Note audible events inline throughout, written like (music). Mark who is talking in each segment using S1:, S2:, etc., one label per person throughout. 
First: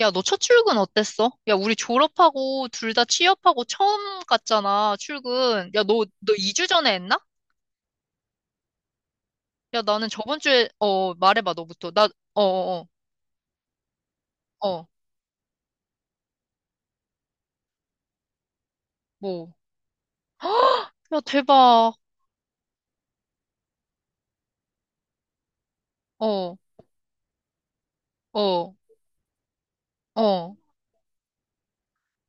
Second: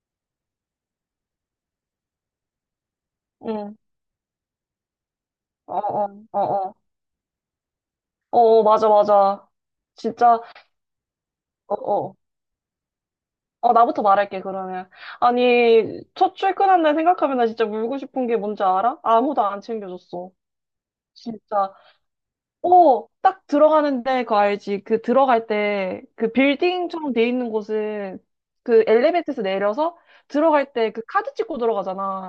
S1: 야, 너 첫 출근 어땠어? 야, 우리 졸업하고 둘 다 취업하고
S2: 응.
S1: 처음 갔잖아, 출근.
S2: 어,
S1: 야, 너,
S2: 어,
S1: 너
S2: 어,
S1: 2주
S2: 어.
S1: 전에 했나?
S2: 어, 어, 맞아, 맞아.
S1: 야, 나는 저번
S2: 진짜,
S1: 주에, 말해봐,
S2: 어,
S1: 너부터. 나,
S2: 어.
S1: 어, 어,
S2: 어, 나부터 말할게,
S1: 어, 어,
S2: 그러면. 아니, 첫 출근한 날 생각하면 나 진짜 울고 싶은 게 뭔지 알아? 아무도
S1: 뭐.
S2: 안 챙겨줬어.
S1: 야,
S2: 진짜.
S1: 대박.
S2: 오, 딱 들어가는데 그거 알지? 그 들어갈 때
S1: 어,
S2: 그
S1: 어,
S2: 빌딩처럼 돼 있는 곳은
S1: 어,
S2: 그 엘리베이터에서 내려서
S1: 어,
S2: 들어갈 때 그 카드 찍고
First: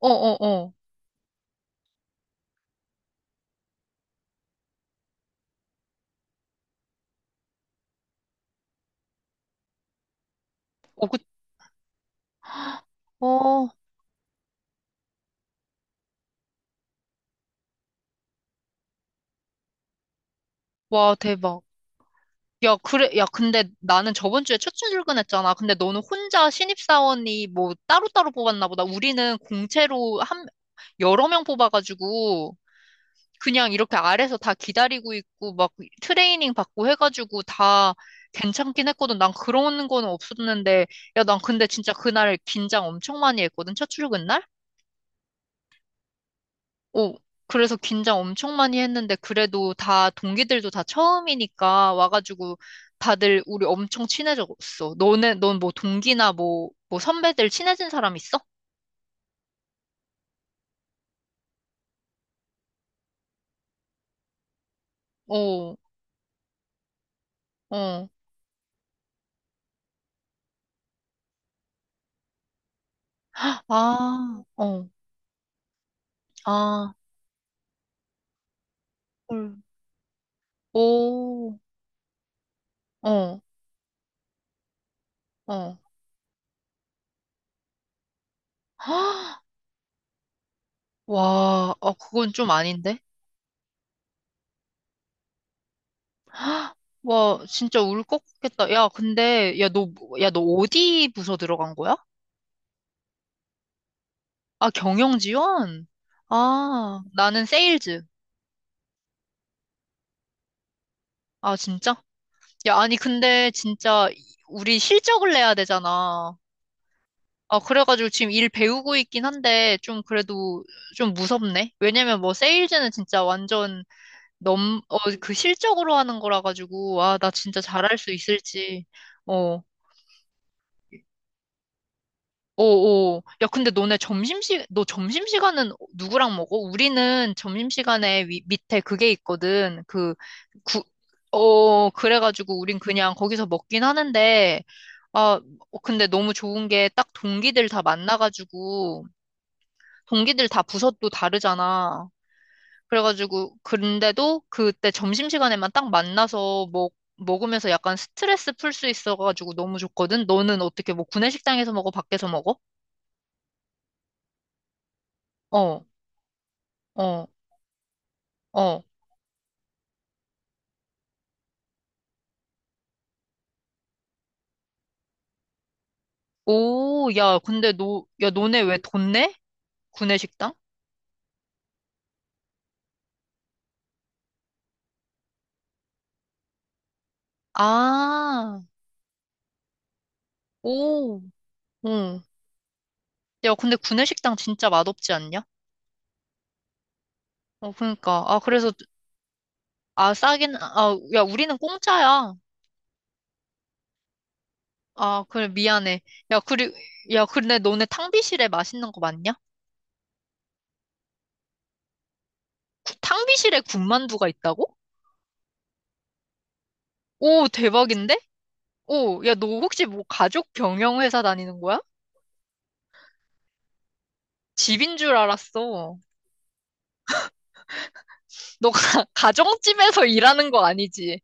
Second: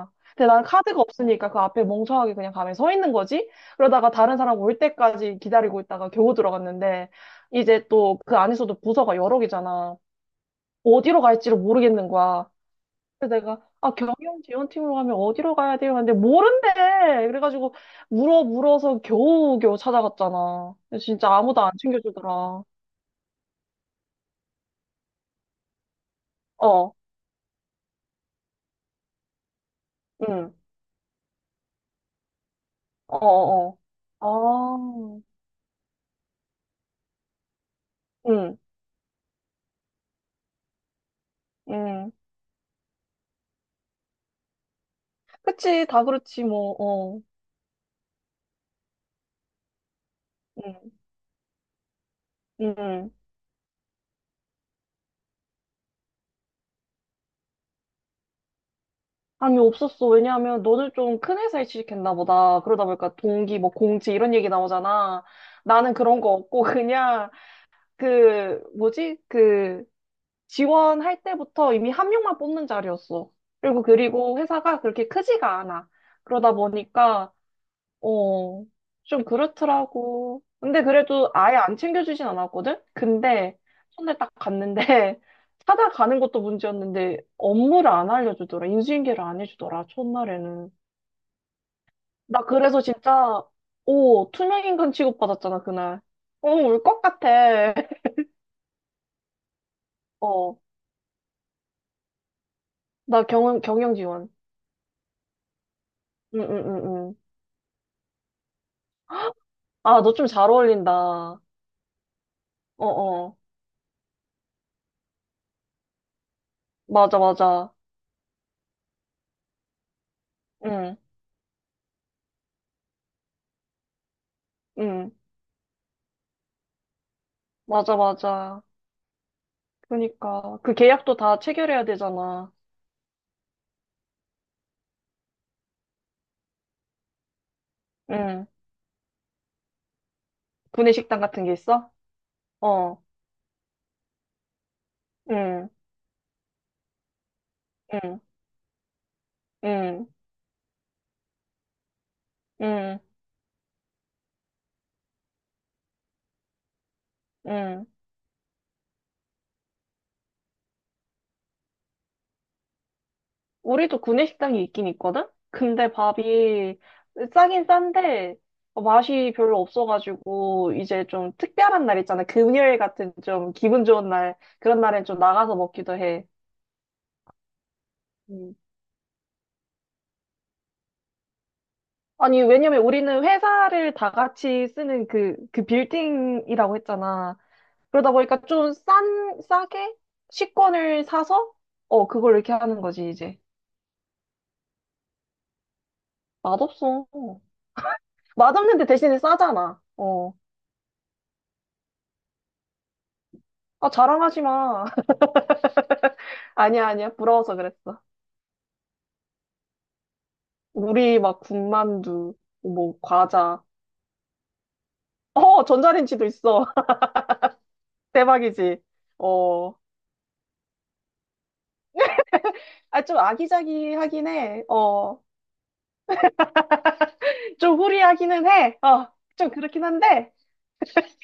S1: 어,
S2: 근데 난
S1: 어.
S2: 카드가 없으니까 그 앞에 멍청하게 그냥 가만히 서 있는 거지? 그러다가 다른 사람 올 때까지 기다리고 있다가 겨우 들어갔는데 이제 또 그 안에서도 부서가 여러 개잖아.
S1: 어, 그,
S2: 어디로 갈지를 모르겠는 거야. 그래서
S1: 어,
S2: 내가 아 경영 지원팀으로 가면 어디로 가야 돼요? 근데 모른대. 그래가지고 물어서 겨우 찾아갔잖아. 근데
S1: 와,
S2: 진짜 아무도
S1: 대박.
S2: 안 챙겨주더라.
S1: 야, 그래, 야, 근데 나는 저번 주에 첫 출근했잖아. 근데 너는 혼자
S2: 어,
S1: 신입사원이 뭐 따로따로 뽑았나 보다. 우리는 공채로 한,
S2: 응,
S1: 여러 명 뽑아가지고,
S2: 어,
S1: 그냥
S2: 어,
S1: 이렇게 아래서 다 기다리고
S2: 어. 아,
S1: 있고, 막 트레이닝 받고 해가지고 다
S2: 응,
S1: 괜찮긴 했거든. 난 그런 거는 없었는데, 야, 난 근데 진짜
S2: 응.
S1: 그날 긴장 엄청 많이 했거든. 첫 출근 날?
S2: 그치, 다 그렇지 뭐.
S1: 오,
S2: 어,
S1: 그래서 긴장 엄청 많이 했는데, 그래도 다, 동기들도 다
S2: 응,
S1: 처음이니까 와가지고
S2: 응.
S1: 다들 우리 엄청 친해졌어. 너네, 넌 뭐 동기나 뭐 선배들 친해진 사람 있어?
S2: 감이 없었어. 왜냐하면 너는 좀 큰 회사에 취직했나 보다. 그러다 보니까 동기, 뭐 공지 이런 얘기 나오잖아.
S1: 오,
S2: 나는 그런 거 없고 그냥
S1: 어,
S2: 그 뭐지? 그 지원할 때부터 이미 한 명만 뽑는 자리였어. 그리고
S1: 아,
S2: 회사가
S1: 어,
S2: 그렇게 크지가 않아. 그러다
S1: 아,
S2: 보니까 어, 좀
S1: 헐.
S2: 그렇더라고. 근데 그래도 아예
S1: 오,
S2: 안 챙겨주진 않았거든?
S1: 어,
S2: 근데 손에 딱 갔는데 (laughs)
S1: 어.
S2: 찾아가는 것도 문제였는데 업무를 안 알려주더라. 인수인계를 안 해주더라. 첫날에는.
S1: 와, 어, 그건
S2: 나
S1: 좀
S2: 그래서
S1: 아닌데?
S2: 진짜 오, 투명인간 취급받았잖아, 그날. 어, 울 것
S1: 와,
S2: 같아.
S1: 진짜 울
S2: (laughs)
S1: 것 같겠다. 야, 근데, 야, 너
S2: 어,
S1: 어디 부서 들어간 거야?
S2: 나 경영 지원.
S1: 아, 경영 지원?
S2: 응, 응, 응,
S1: 아,
S2: 응.
S1: 나는 세일즈.
S2: 아, 너 좀 잘 어울린다. 어,
S1: 아, 진짜? 야, 아니,
S2: 어.
S1: 근데 진짜 우리 실적을 내야 되잖아.
S2: 맞아,
S1: 아,
S2: 맞아.
S1: 그래가지고 지금 일 배우고 있긴 한데, 좀 그래도
S2: 응,
S1: 좀 무섭네. 왜냐면 뭐 세일즈는 진짜 완전
S2: 응.
S1: 그 실적으로 하는 거라 가지고, 아, 나 진짜
S2: 맞아,
S1: 잘할 수
S2: 맞아.
S1: 있을지. 어.
S2: 그러니까. 그 계약도 다 체결해야 되잖아.
S1: 오오. 야, 근데 너네 너 점심시간은 누구랑 먹어? 우리는 점심시간에
S2: 응.
S1: 밑에 그게 있거든. 구,
S2: 구내식당 같은 게
S1: 어,
S2: 있어?
S1: 그래가지고 우린
S2: 어,
S1: 그냥 거기서 먹긴 하는데, 아,
S2: 응,
S1: 어, 근데 너무 좋은 게 딱 동기들 다
S2: 응,
S1: 만나가지고,
S2: 응,
S1: 동기들 다 부서도 다르잖아.
S2: 응,
S1: 그래가지고, 그런데도 그때 점심시간에만 딱 만나서 먹으면서
S2: 응.
S1: 약간 스트레스 풀 수 있어가지고 너무 좋거든? 너는 어떻게 뭐 구내식당에서 먹어? 밖에서 먹어?
S2: 우리도 구내식당이 있긴 있거든?
S1: 어.
S2: 근데 밥이
S1: 어.
S2: 싸긴 싼데
S1: 어.
S2: 어, 맛이 별로 없어가지고 이제 좀 특별한 날 있잖아. 금요일 같은 좀 기분 좋은 날. 그런 날엔 좀 나가서 먹기도 해.
S1: 오, 야, 근데 너, 야, 너네 왜 돈 내? 구내식당?
S2: 아니, 왜냐면 우리는 회사를 다 같이 쓰는 그, 그 빌딩이라고 했잖아. 그러다 보니까
S1: 아,
S2: 좀 싼, 싸게 식권을
S1: 오,
S2: 사서, 어,
S1: 응.
S2: 그걸 이렇게 하는 거지, 이제.
S1: 야, 근데 구내식당 진짜 맛없지 않냐?
S2: 맛없어.
S1: 어, 그러니까. 아, 그래서,
S2: 맛없는데 대신에 싸잖아.
S1: 아,
S2: 어.
S1: 싸긴, 아, 야, 우리는 공짜야.
S2: 아, 자랑하지 마. (laughs)
S1: 아, 그래, 미안해. 야, 그리,
S2: 아니야, 아니야.
S1: 야,
S2: 부러워서
S1: 근데 너네
S2: 그랬어.
S1: 탕비실에 맛있는 거 맞냐?
S2: 우리 막 군만두, 뭐,
S1: 탕비실에
S2: 과자.
S1: 군만두가 있다고?
S2: 어, 전자레인지도 있어. (laughs)
S1: 오, 대박인데?
S2: 대박이지.
S1: 오, 야, 너
S2: 어.
S1: 혹시 뭐 가족 경영회사 다니는 거야?
S2: 아, 좀 아기자기하긴 해.
S1: 집인 줄
S2: 어.
S1: 알았어.
S2: 좀 후리하기는
S1: 너 가,
S2: 해.
S1: (laughs)
S2: 어. 좀 그렇긴
S1: 가정집에서
S2: 한데.
S1: 일하는 거 아니지?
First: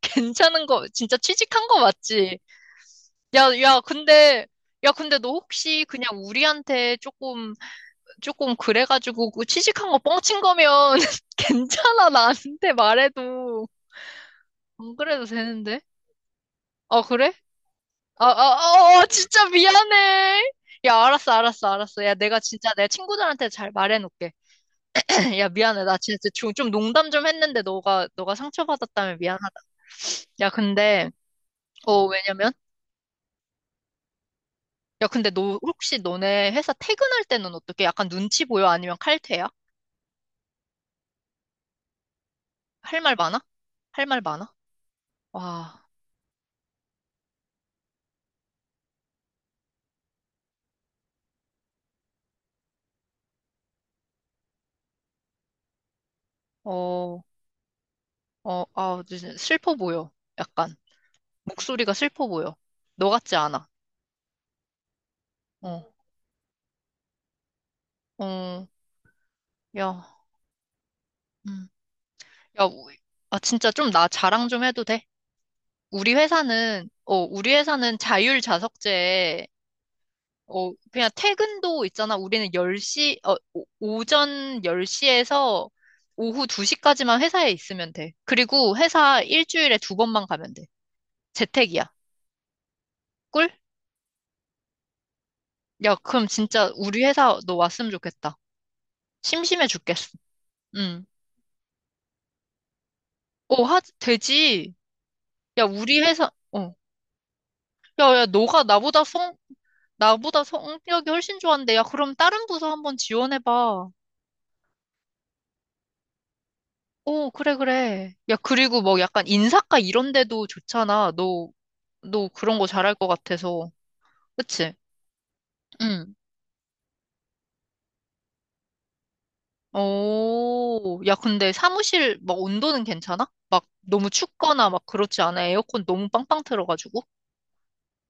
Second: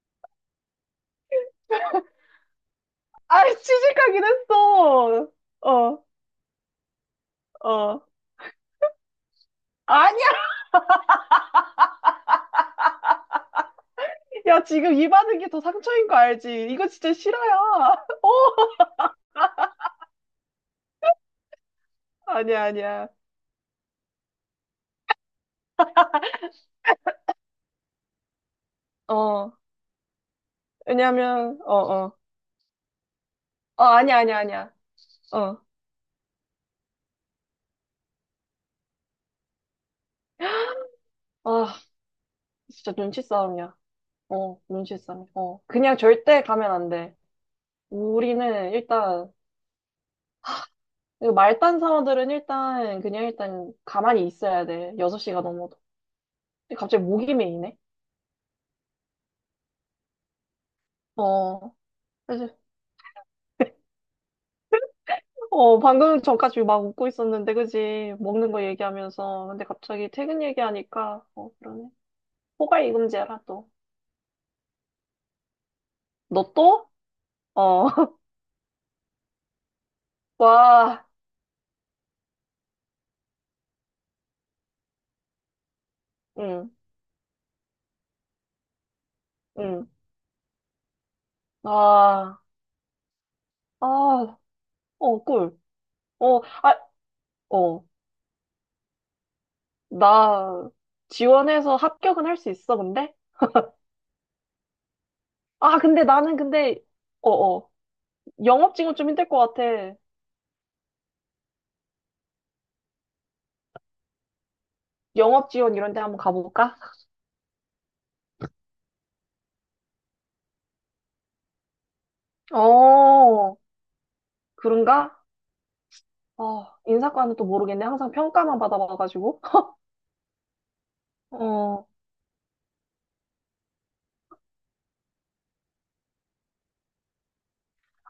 S1: 괜찮은 거, 진짜 취직한 거 맞지? 야,
S2: 아,
S1: 야,
S2: 취직하긴
S1: 근데, 야, 근데
S2: 했어.
S1: 너 혹시
S2: 어,
S1: 그냥 우리한테 조금,
S2: 어.
S1: 조금 그래가지고 그 취직한 거
S2: 아니야!
S1: 뻥친 거면 (laughs) 괜찮아, 나한테 말해도.
S2: 야, 지금
S1: 안
S2: 이
S1: 그래도
S2: 받은 게 더
S1: 되는데?
S2: 상처인 거 알지? 이거
S1: 아,
S2: 진짜
S1: 그래?
S2: 싫어요. (laughs)
S1: 아,
S2: 어,
S1: 아, 아, 아, 진짜 미안해. 야, 알았어, 알았어, 알았어. 야, 내가
S2: 아니야,
S1: 진짜 내
S2: 아니야.
S1: 친구들한테 잘 말해놓을게. (clears throat) 야, 미안해. 나 진짜 좀 농담 좀 했는데 너가 상처받았다면
S2: 어,
S1: 미안하다. 야, 근데,
S2: 왜냐면, 어,
S1: 어,
S2: 어.
S1: 왜냐면,
S2: 어, 아니야, 아니야, 아니야.
S1: 야, 근데 너
S2: 어.
S1: 혹시 너네 회사 퇴근할 때는 어떻게? 약간 눈치 보여? 아니면 칼퇴야?
S2: 아, 진짜
S1: 할 말
S2: 눈치
S1: 많아?
S2: 싸움이야.
S1: 할 말 많아?
S2: 어, 눈치 싸움. 어.
S1: 와,
S2: 그냥 절대 가면 안 돼. 우리는 일단, 이거 말단 사원들은 일단, 그냥 일단 가만히 있어야 돼. 6시가 넘어도. 갑자기
S1: 어,
S2: 목이 메이네.
S1: 어, 아, 진짜 슬퍼 보여. 약간
S2: 어.
S1: 목소리가 슬퍼 보여.
S2: 그래서
S1: 너 같지 않아.
S2: 어,
S1: 어,
S2: 방금 전까지 막 웃고 있었는데, 그지? 먹는 거
S1: 어,
S2: 얘기하면서. 근데 갑자기
S1: 야,
S2: 퇴근 얘기하니까, 어,
S1: 음,
S2: 그러네.
S1: 야,
S2: 호가
S1: 우- 아,
S2: 이금제라, 또.
S1: 진짜 좀 나 자랑 좀 해도 돼?
S2: 너 또?
S1: 우리
S2: 어,
S1: 회사는
S2: (laughs)
S1: 자율 자석제에 어,
S2: 와,
S1: 그냥 퇴근도 있잖아. 우리는 열 시 어, 오- 오전 10시에서 오후
S2: 응,
S1: 2시까지만 회사에 있으면 돼. 그리고 회사 일주일에
S2: 응,
S1: 두 번만 가면 돼. 재택이야.
S2: 아,
S1: 꿀?
S2: 아, 어, 꿀.
S1: 야, 그럼
S2: 어,
S1: 진짜
S2: 아,
S1: 우리 회사 너
S2: 어,
S1: 왔으면 좋겠다. 심심해 죽겠어.
S2: 나
S1: 응.
S2: 지원해서 합격은 할 수 있어, 근데?
S1: 어, 하, 되지. 야,
S2: 아,
S1: 우리
S2: 근데
S1: 회사,
S2: 나는
S1: 어.
S2: 근데, 어, 어,
S1: 야, 야, 너가
S2: 영업 지원 좀 힘들 것 같아.
S1: 나보다 성격이 훨씬 좋은데, 야, 그럼 다른 부서 한번 지원해봐.
S2: 영업 지원 이런 데 한번 가볼까?
S1: 오, 그래, 그래. 야, 그리고 뭐 약간 인사과 이런 데도 좋잖아. 너 그런 거 잘할 것
S2: 어,
S1: 같아서. 그치?
S2: 그런가?
S1: 응.
S2: 어, 인사과는 또 모르겠네. 항상 평가만 받아봐가지고.
S1: 오, 야, 근데
S2: 어,
S1: 사무실 막 온도는 괜찮아? 막 너무 춥거나 막 그렇지 않아? 에어컨 너무 빵빵 틀어가지고?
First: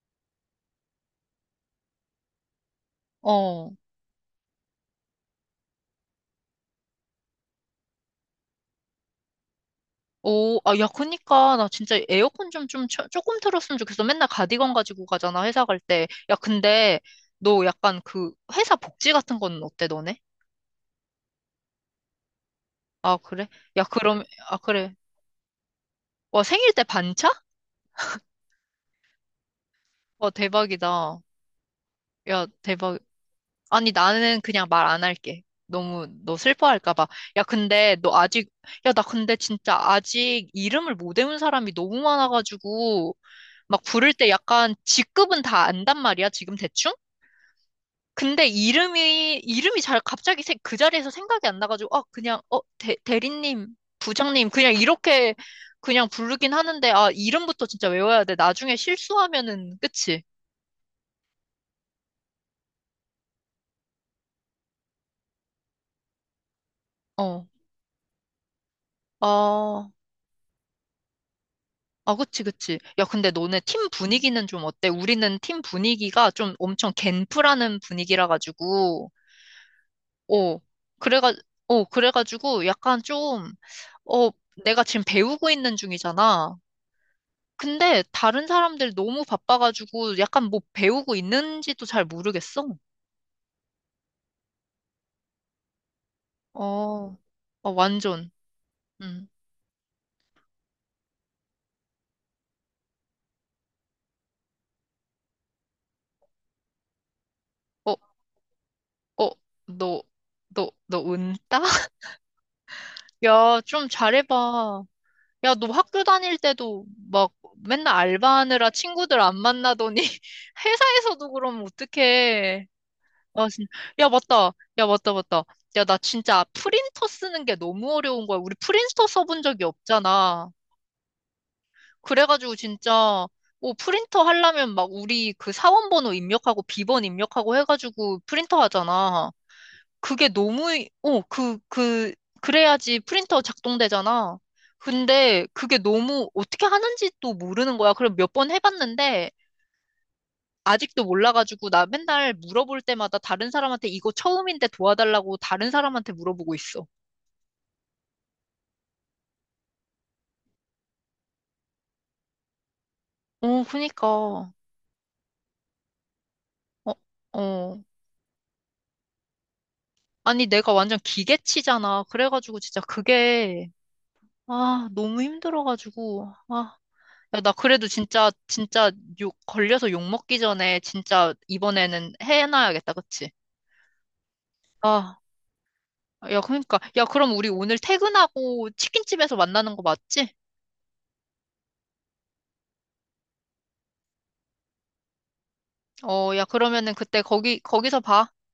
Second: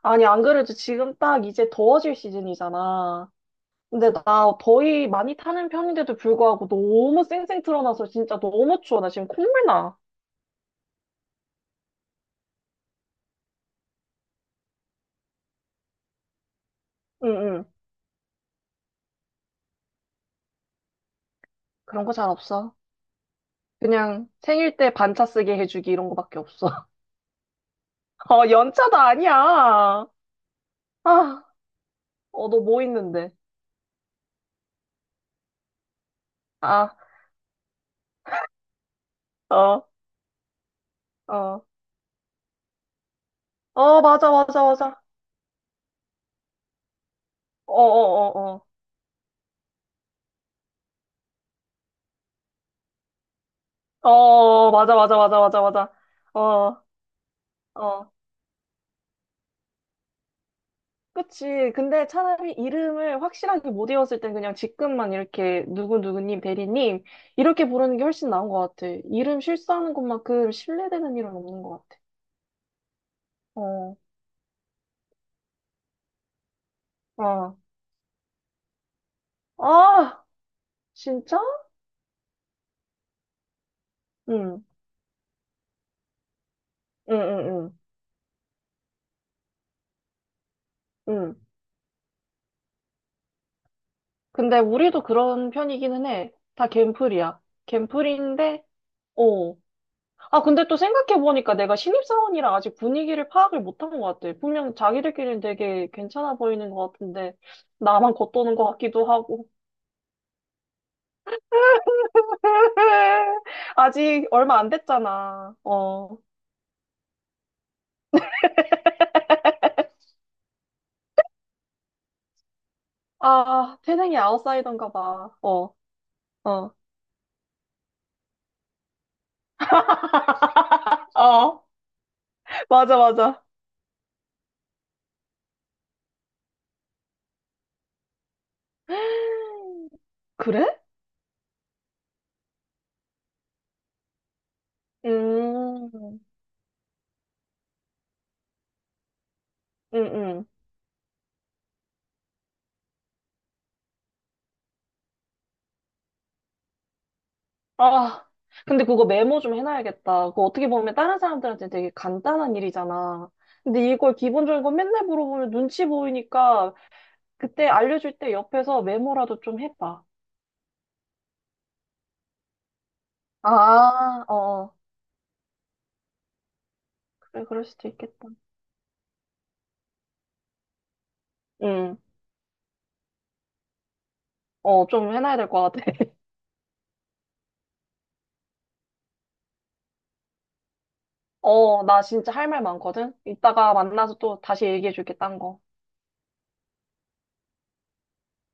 S2: 아니, 안 그래도 지금 딱 이제 더워질 시즌이잖아.
S1: 어.
S2: 근데 나 더위 많이 타는 편인데도 불구하고 너무 쌩쌩 틀어놔서 진짜 너무 추워. 나 지금 콧물 나.
S1: 오, 아, 야, 그니까, 나 진짜 에어컨 좀 조금 틀었으면 좋겠어. 맨날 가디건 가지고 가잖아, 회사 갈 때. 야, 근데,
S2: 응,
S1: 너
S2: 응.
S1: 약간 그, 회사 복지 같은 건 어때, 너네?
S2: 그런 거 잘 없어.
S1: 아, 그래? 야, 그럼,
S2: 그냥
S1: 아,
S2: 생일 때
S1: 그래.
S2: 반차 쓰게 해주기 이런 거밖에
S1: 와, 생일 때
S2: 없어. (laughs)
S1: 반차?
S2: 어, 연차도 아니야.
S1: 와, 대박이다.
S2: 아,
S1: 야,
S2: 어, 너 뭐
S1: 대박.
S2: 있는데?
S1: 아니, 나는 그냥 말 안 할게. 너무, 너
S2: 아,
S1: 슬퍼할까 봐. 야, 근데 너 아직, 야, 나 근데 진짜
S2: 어,
S1: 아직 이름을 못 외운
S2: 어.
S1: 사람이 너무 많아가지고, 막
S2: 어,
S1: 부를 때
S2: 맞아, 맞아,
S1: 약간
S2: 맞아.
S1: 직급은 다 안단 말이야, 지금 대충?
S2: 어, 어,
S1: 근데
S2: 어, 어.
S1: 이름이 잘 갑자기 그 자리에서 생각이 안 나가지고, 아, 그냥, 어, 대리님,
S2: 어,
S1: 부장님,
S2: 어, 어.
S1: 그냥
S2: 맞아, 맞아,
S1: 이렇게
S2: 맞아, 맞아, 맞아.
S1: 그냥 부르긴
S2: 어.
S1: 하는데, 아, 이름부터 진짜
S2: 어,
S1: 외워야 돼. 나중에 실수하면은, 그치?
S2: 그치. 근데 차라리 이름을 확실하게 못 외웠을 땐 그냥 직급만 이렇게 누구누구님, 대리님
S1: 어.
S2: 이렇게 부르는 게 훨씬 나은 것 같아. 이름
S1: 아,
S2: 실수하는 것만큼 신뢰되는 일은 없는 것 같아.
S1: 아, 그치, 그치. 야, 근데 너네 팀
S2: 어,
S1: 분위기는 좀 어때? 우리는 팀 분위기가 좀 엄청
S2: 어.
S1: 갠프라는 분위기라 가지고,
S2: 아,
S1: 어, 그래가,
S2: 진짜?
S1: 그래가지고 약간 좀, 어,
S2: 응,
S1: 내가 지금 배우고 있는 중이잖아.
S2: 응, 응, 응,
S1: 근데 다른 사람들 너무 바빠가지고 약간 뭐 배우고
S2: 응.
S1: 있는지도 잘 모르겠어.
S2: 근데 우리도 그런 편이기는 해. 다
S1: 어,
S2: 갠플이야.
S1: 어, 완전.
S2: 갠플인데,
S1: 음.
S2: 어, 아, 근데 또 생각해보니까 내가 신입사원이라 아직 분위기를 파악을 못한 것 같아. 분명 자기들끼리는 되게 괜찮아 보이는 것 같은데,
S1: 어,
S2: 나만 겉도는 것 같기도
S1: 어,
S2: 하고.
S1: 너, 너 은따? (laughs)
S2: (laughs)
S1: 야, 좀
S2: 아직 얼마 안
S1: 잘해봐. 야,
S2: 됐잖아.
S1: 너 학교
S2: 어.
S1: 다닐 때도 막 맨날 알바하느라 친구들 안 만나더니 (laughs) 회사에서도 그럼 어떡해. 아, 진
S2: 아,
S1: 야,
S2: 태생이
S1: 맞다. 야,
S2: 아웃사이더인가
S1: 맞다,
S2: 봐.
S1: 맞다.
S2: 어,
S1: 야, 나 진짜
S2: 어.
S1: 프린터 쓰는 게 너무 어려운 거야. 우리 프린터 써본 적이 없잖아.
S2: 어,
S1: 그래가지고
S2: 맞아,
S1: 진짜,
S2: 맞아.
S1: 뭐 프린터 하려면 막 우리 그 사원 번호 입력하고 비번 입력하고 해가지고 프린터 하잖아. 그게
S2: 그래?
S1: 너무, 어, 그, 그, 그래야지 프린터 작동되잖아. 근데 그게
S2: 음,
S1: 너무 어떻게 하는지 또 모르는 거야. 그럼 몇 번 해봤는데
S2: 음, 음.
S1: 아직도 몰라가지고 나 맨날 물어볼 때마다 다른 사람한테 이거 처음인데 도와달라고 다른 사람한테 물어보고 있어.
S2: 아, 근데 그거 메모 좀 해놔야겠다. 그거 어떻게 보면 다른 사람들한테 되게 간단한 일이잖아.
S1: 어,
S2: 근데
S1: 그니까.
S2: 이걸
S1: 어,
S2: 기본적인 거 맨날 물어보면 눈치 보이니까 그때
S1: 어.
S2: 알려줄 때 옆에서 메모라도 좀 해봐.
S1: 아니, 내가 완전 기계치잖아. 그래가지고 진짜 그게,
S2: 아, 어,
S1: 아, 너무 힘들어가지고, 아. 야,
S2: 그래,
S1: 나
S2: 그럴
S1: 그래도
S2: 수도 있겠다.
S1: 진짜, 진짜 걸려서 욕 먹기 전에 진짜
S2: 응.
S1: 이번에는 해놔야겠다, 그치?
S2: 어, 좀
S1: 아,
S2: 해놔야 될 것 같아. (laughs)
S1: 야, 그러니까. 야, 그럼 우리 오늘 퇴근하고 치킨집에서 만나는 거 맞지?
S2: 어, 나 진짜 할 말 많거든? 이따가 만나서 또 다시 얘기해줄게, 딴 거.
S1: 어, 야, 그러면은 그때 거기서 봐.